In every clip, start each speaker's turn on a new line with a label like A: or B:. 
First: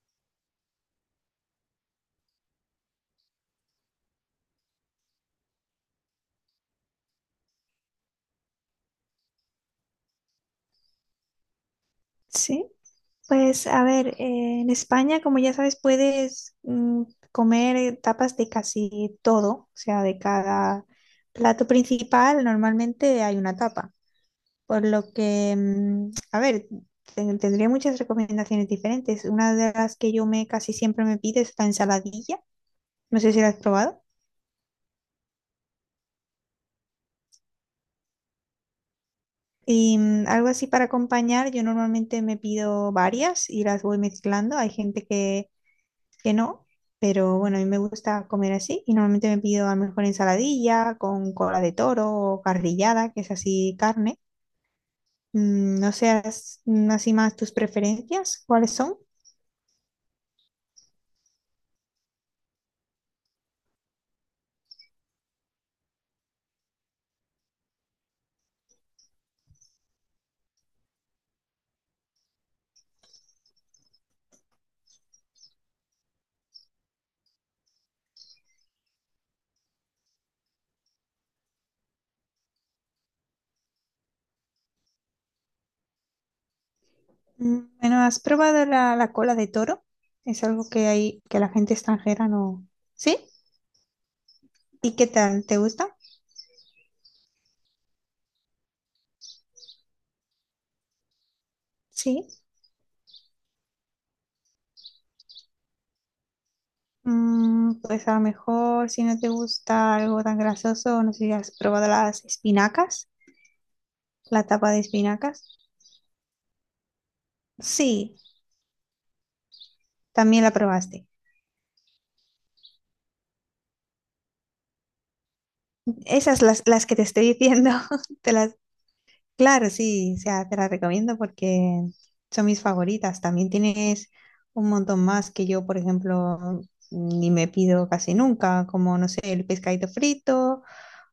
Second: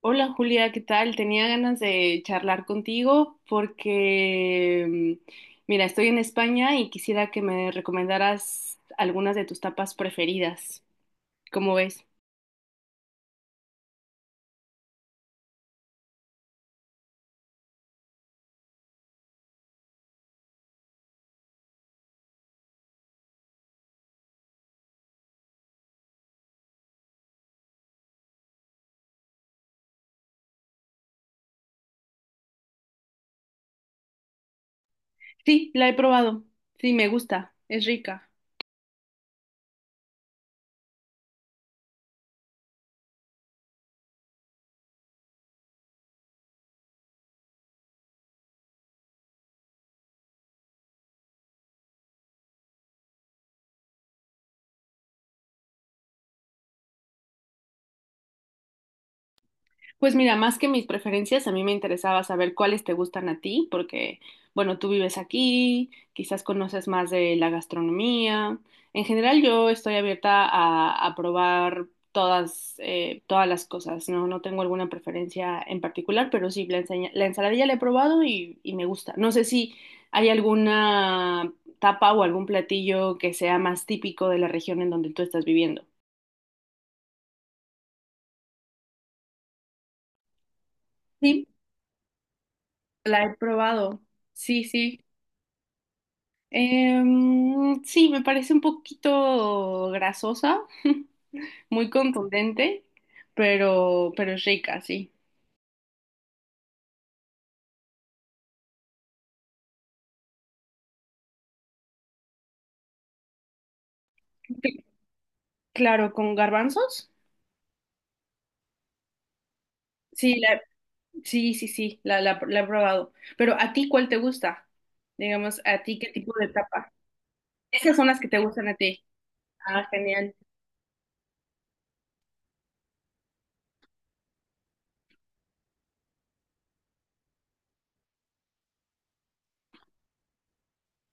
A: Hola Julia, ¿qué tal? Tenía ganas de charlar contigo porque, mm, mira, estoy en España y quisiera que me recomendaras algunas de tus tapas preferidas. ¿Cómo ves?
B: Sí, pues a ver, en España, como ya sabes, puedes comer tapas de casi todo, o sea, de cada plato principal normalmente hay una tapa, por lo que, a ver, tendría muchas recomendaciones diferentes. Una de las que yo me casi siempre me pido es la ensaladilla, no sé si la has probado.
A: Sí, la he probado. Sí, me gusta. Es rica.
B: Y algo así para acompañar, yo normalmente me pido varias y las voy mezclando. Hay gente que no, pero bueno, a mí me gusta comer así y normalmente me pido a lo mejor ensaladilla con cola de toro o carrillada, que es así carne. No seas así más tus preferencias, ¿cuáles son?
A: Pues mira, más que mis preferencias, a mí me interesaba saber cuáles te gustan a ti, porque, bueno, tú vives aquí, quizás conoces más de la gastronomía. En general, yo estoy abierta a probar todas, todas las cosas, ¿no? No tengo alguna preferencia en particular, pero sí, la ensaladilla la he probado y me gusta. No sé si hay alguna tapa o algún platillo que sea más típico de la región en donde tú estás viviendo.
B: Bueno, ¿has probado la cola de toro? Es algo que hay que
A: Sí,
B: la gente extranjera no. ¿Sí?
A: la he probado. Sí,
B: ¿Y
A: sí.
B: qué tal? ¿Te gusta?
A: Sí, me parece un poquito grasosa, muy
B: Sí.
A: contundente, pero es rica, sí.
B: Pues a lo mejor si no te gusta algo tan grasoso, no sé si has probado las espinacas, la tapa de espinacas.
A: Claro, con garbanzos.
B: Sí,
A: Sí,
B: también la
A: la,
B: probaste.
A: sí, sí, sí, la he probado. Pero ¿a ti cuál te gusta? Digamos, ¿a ti qué tipo
B: Esas
A: de
B: las
A: tapa?
B: que te estoy diciendo,
A: Esas son las que
B: te
A: te
B: las,
A: gustan a ti.
B: claro,
A: Ah,
B: sí, o
A: genial.
B: sea, te las recomiendo porque son mis favoritas. También tienes un montón más que yo, por ejemplo, ni me pido casi nunca, como, no sé, el pescadito frito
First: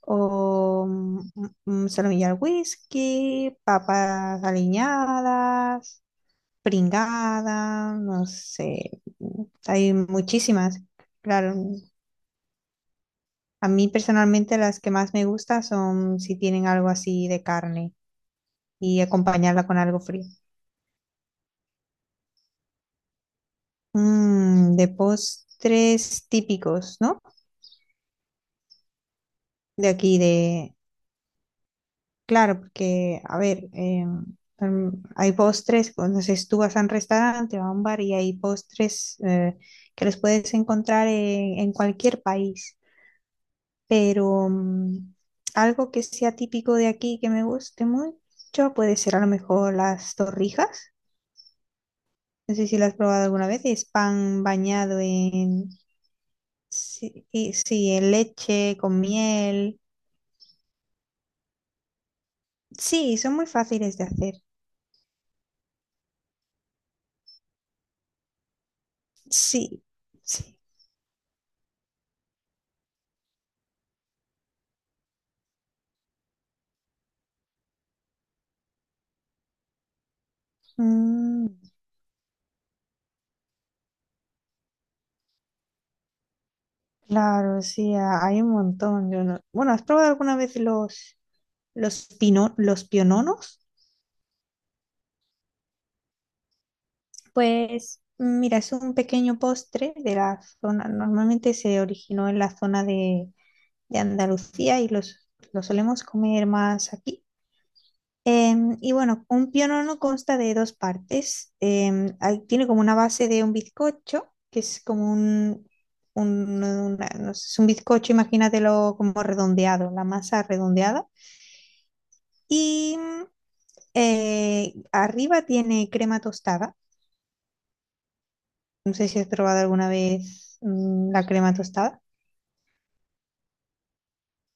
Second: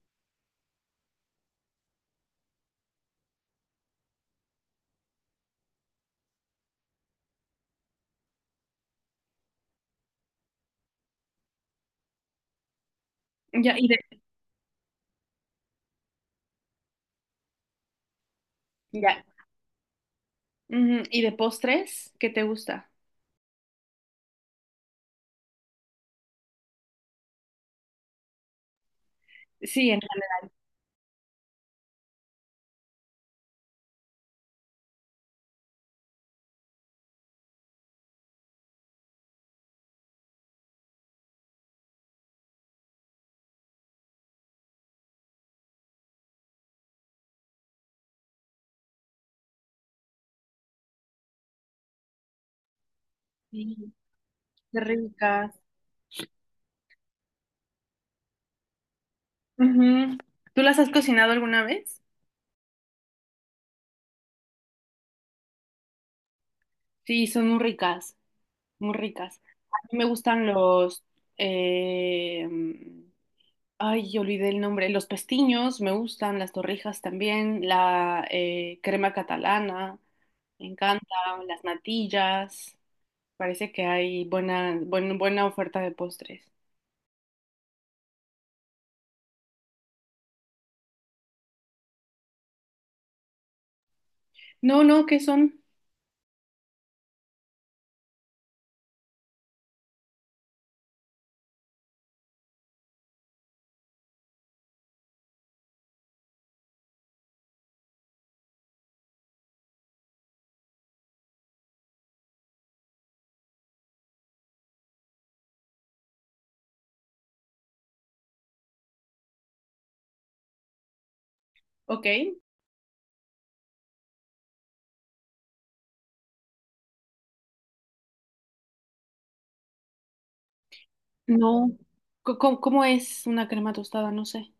B: o solomillo al whisky, papas aliñadas, pringada, no sé, hay muchísimas, claro, a
A: Ya, y
B: mí
A: de,
B: personalmente las que más me gustan son si tienen algo así de carne y
A: ya.
B: acompañarla con algo frío.
A: Ujú. ¿Y de postres? ¿Qué te gusta?
B: De postres típicos, ¿no?
A: Sí,
B: De
A: en
B: aquí, de... Claro, porque, a ver, mm, hay postres, entonces tú vas a un restaurante o a un bar y hay postres que los puedes encontrar en cualquier país, pero algo que sea típico de aquí que me guste mucho puede ser a lo mejor las torrijas. No sé si lo has probado alguna vez. Es
A: realidad.
B: pan
A: Qué
B: bañado
A: ricas.
B: en... Sí, sí, en leche, con miel.
A: Ujú. ¿Tú las has cocinado alguna vez?
B: Sí, son muy fáciles de hacer.
A: Sí, son muy ricas. Muy ricas. A
B: Sí,
A: mí me gustan
B: sí.
A: los... eh, yo olvidé el nombre. Los pestiños me gustan, las torrijas también, la crema catalana, me encanta,
B: Mm,
A: las natillas. Parece que hay buena oferta de postres.
B: claro, sí, a- hay un montón. Yo no- Bueno, ¿has probado alguna vez los piononos?
A: No, no, ¿qué son?
B: Pues mira, es un pequeño postre de la zona, normalmente se originó en la zona de Andalucía lo solemos comer más aquí. Y bueno, un pionono consta de dos partes. Hay- tiene como una base de un bizcocho, que es como un, no sé, es un bizcocho, imagínatelo como redondeado, la masa redondeada.
A: Ok.
B: Y arriba tiene crema tostada. No sé si has probado alguna vez la crema
A: No.
B: tostada.
A: ¿Cómo es una crema tostada? No sé.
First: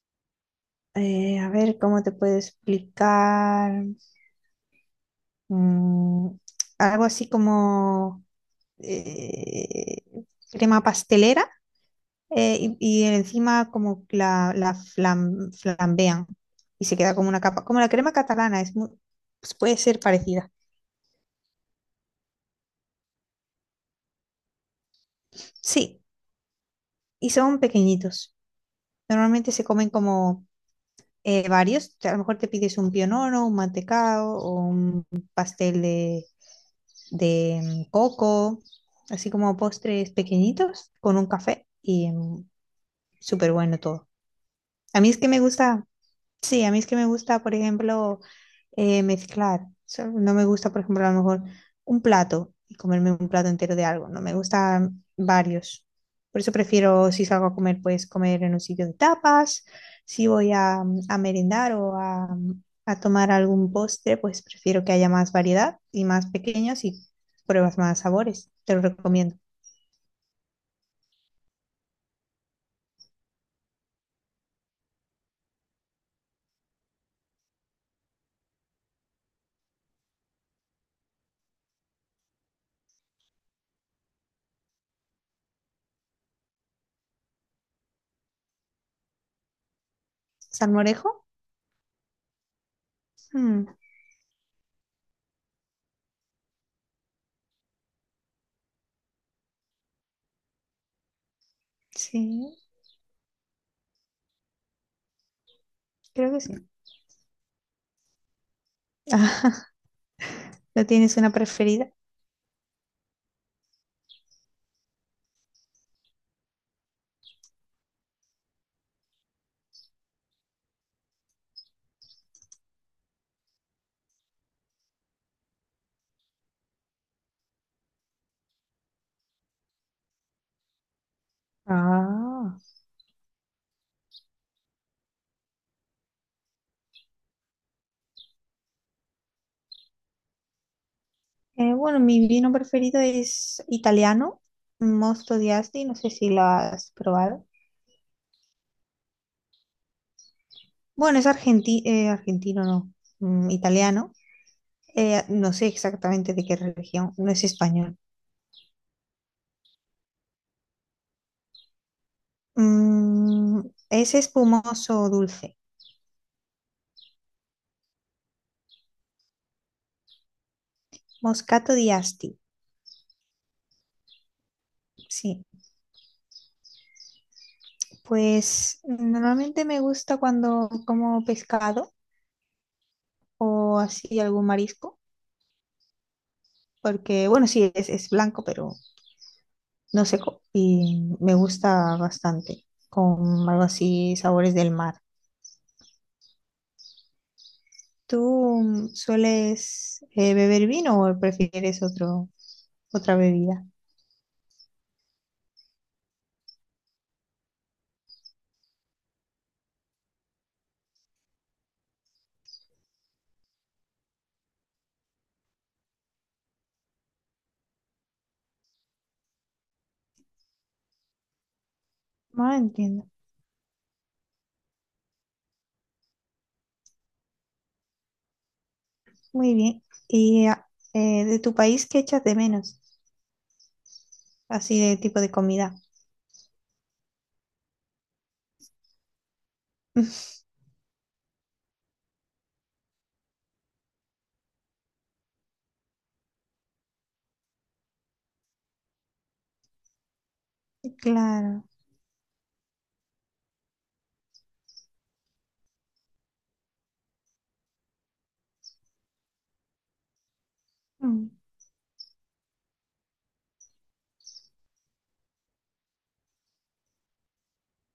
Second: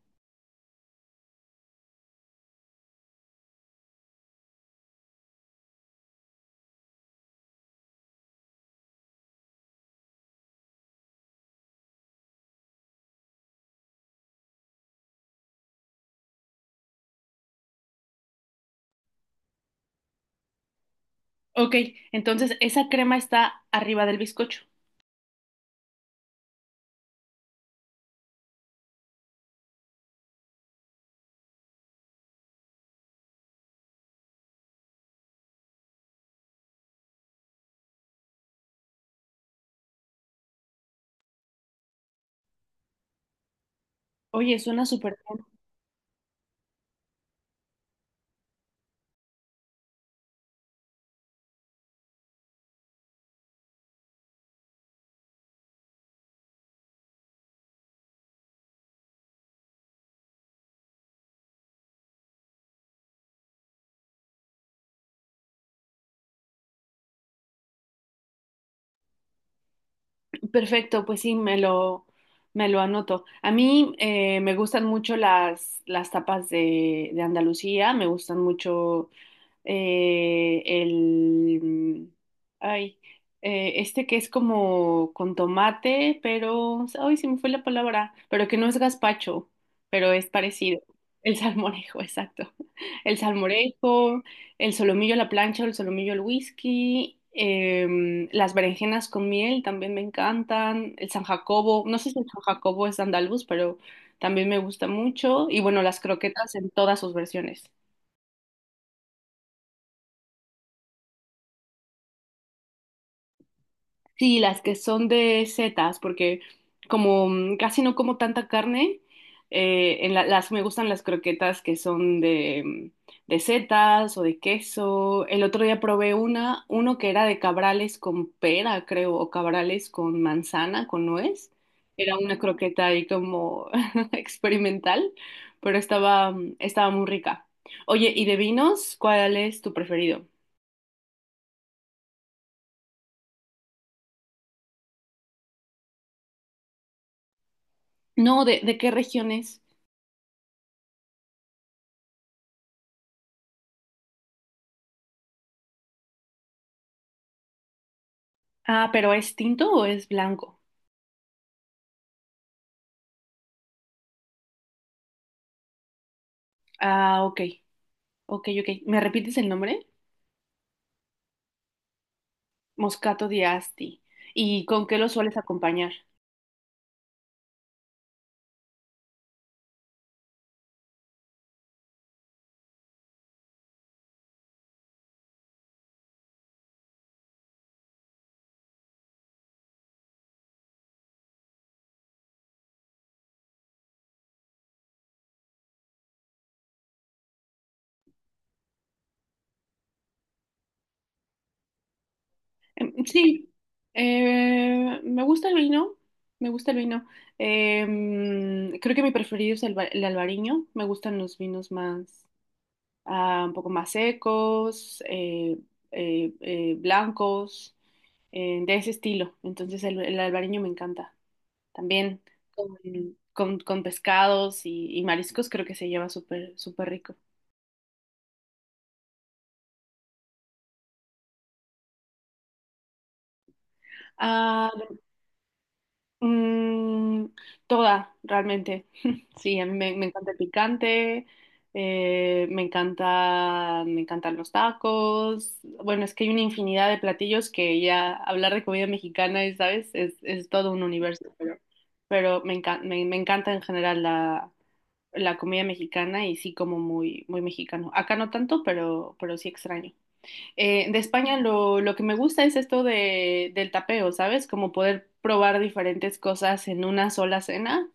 B: A ver cómo te puedo explicar. Mm, Algo así como eh, crema pastelera, y encima como la flambean y se queda como una capa, como la crema catalana, es muy, pues puede ser parecida.
A: Ok, entonces esa crema está arriba del bizcocho.
B: Sí, y son pequeñitos. Normalmente se comen como varios, te- a lo mejor te pides un pionono, un mantecado o un pastel de coco, así como postres pequeñitos con un café y súper bueno todo.
A: Oye, suena
B: A mí es
A: súper
B: que me
A: bien.
B: gusta. Sí, a mí es que me gusta, por ejemplo, mezclar. O sea, no me gusta, por ejemplo, a lo mejor un plato y comerme un plato entero de algo. No me gustan varios. Por eso prefiero, si salgo a comer, pues comer en un sitio de tapas. Si voy a merendar o a tomar algún postre, pues prefiero que haya más variedad y más pequeños y pruebas más sabores. Te lo recomiendo.
A: Perfecto, pues sí, me lo anoto. A mí me gustan mucho las tapas de Andalucía, me gustan mucho eh, el, ay, este que es como con tomate, pero, ay, se me fue la palabra, pero que no es gazpacho, pero es parecido.
B: ¿Salmorejo?
A: El salmorejo, exacto. El
B: Mm,
A: salmorejo, el solomillo a la plancha, el solomillo al whisky, las berenjenas con miel también me encantan, el San Jacobo, no sé si el San
B: sí,
A: Jacobo es andaluz, pero también me gusta mucho, y bueno, las
B: creo que sí.
A: croquetas en todas sus versiones.
B: ¿No tienes una preferida?
A: Sí, las que son de setas, porque como casi no como tanta carne, las me gustan las croquetas que son de setas o de queso. El otro día probé uno que era de cabrales con pera, creo, o cabrales con manzana, con nuez. Era una
B: Ah.
A: croqueta ahí como experimental, pero estaba, estaba muy rica. Oye, ¿y de vinos? ¿Cuál es tu preferido?
B: Bueno, mi vino preferido es italiano, Mosto di Asti, no sé si lo has probado.
A: No, de qué regiones?
B: Bueno, es argentino, no, italiano. No sé exactamente de qué religión, no es español.
A: Ah, pero ¿es tinto o es blanco?
B: Mm, es espumoso dulce,
A: Ah, ok, ok, ok. ¿Me repites el nombre?
B: Moscato di Asti,
A: Moscato di Asti. ¿Y con qué lo sueles
B: sí.
A: acompañar?
B: Pues normalmente me gusta cuando como pescado o así algún marisco, porque bueno, sí, es blanco, pero no sé, co- y me gusta bastante, con algo así, sabores del mar. ¿Tú sueles beber vino o prefieres otro, otra
A: Sí,
B: bebida?
A: me gusta el vino, me gusta el vino. Creo que mi preferido es el albariño. Me gustan los vinos más, ah, un poco más secos, blancos, de ese estilo. Entonces el albariño me encanta. También
B: Ah,
A: con,
B: entiendo.
A: con pescados y mariscos creo que se lleva súper, súper rico.
B: Muy bien. ¿Y de tu país qué echas de menos?
A: Ah,
B: Así de tipo de comida.
A: mm, toda, realmente. Sí, a mí me encanta el picante, me encanta, me encantan los tacos. Bueno, es que hay una infinidad de platillos que ya hablar de comida mexicana, y, ¿sabes? Es todo un universo, pero,
B: Claro,
A: me encanta en general la comida mexicana y sí como muy, muy mexicano. Acá no tanto, pero sí extraño. De
B: mm,
A: España lo que me gusta es esto del tapeo, ¿sabes? Como poder probar diferentes cosas en una sola cena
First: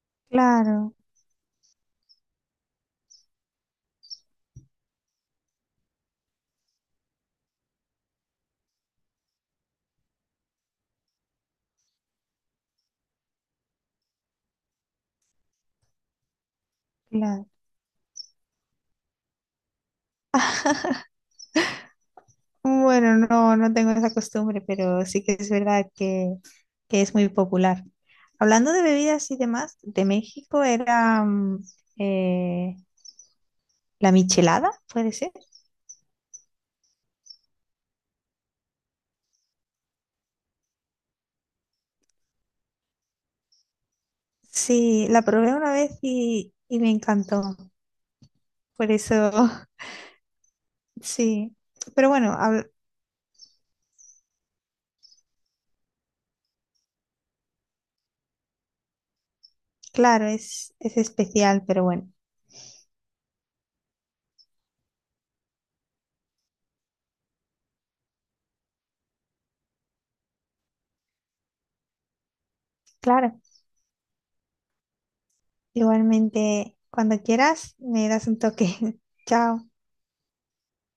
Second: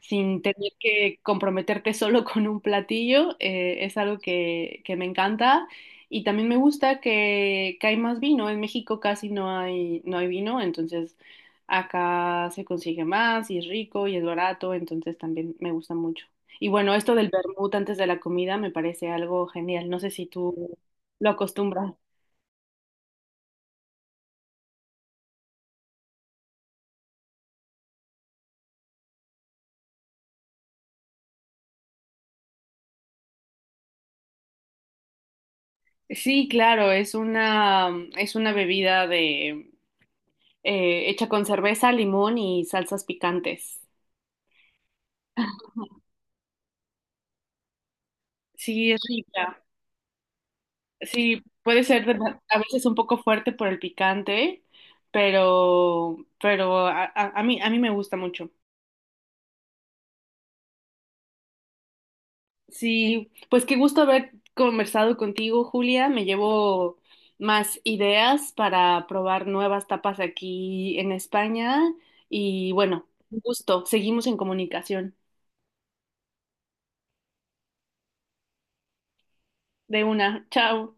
A: sin tener
B: claro,
A: que comprometerte solo con un platillo, es algo que me encanta. Y también me gusta que hay más vino. En México casi no hay, no hay vino, entonces acá se consigue más y es rico y es barato, entonces también me gusta mucho. Y bueno, esto del
B: claro.
A: vermut antes de la comida me parece algo genial. No sé si tú lo acostumbras.
B: Bueno, no, no tengo esa costumbre, pero sí que es verdad que es muy popular. Hablando de bebidas y demás, de México era eh, la michelada, ¿puede ser?
A: Sí, claro, es una bebida de, hecha con cerveza, limón y salsas picantes.
B: Sí, la probé una vez y me encantó. Por
A: Sí, es
B: eso,
A: rica. Sí,
B: sí.
A: puede ser
B: Pero
A: de-
B: bueno,
A: a veces un poco fuerte por el picante, pero a mí me gusta mucho.
B: claro, es especial, pero bueno,
A: Sí, pues qué gusto haber conversado contigo, Julia. Me llevo más ideas para probar nuevas tapas aquí en España. Y bueno,
B: claro.
A: un gusto. Seguimos en comunicación.
B: Igualmente, cuando quieras, me das un toque. Chao.
A: De una. Chao.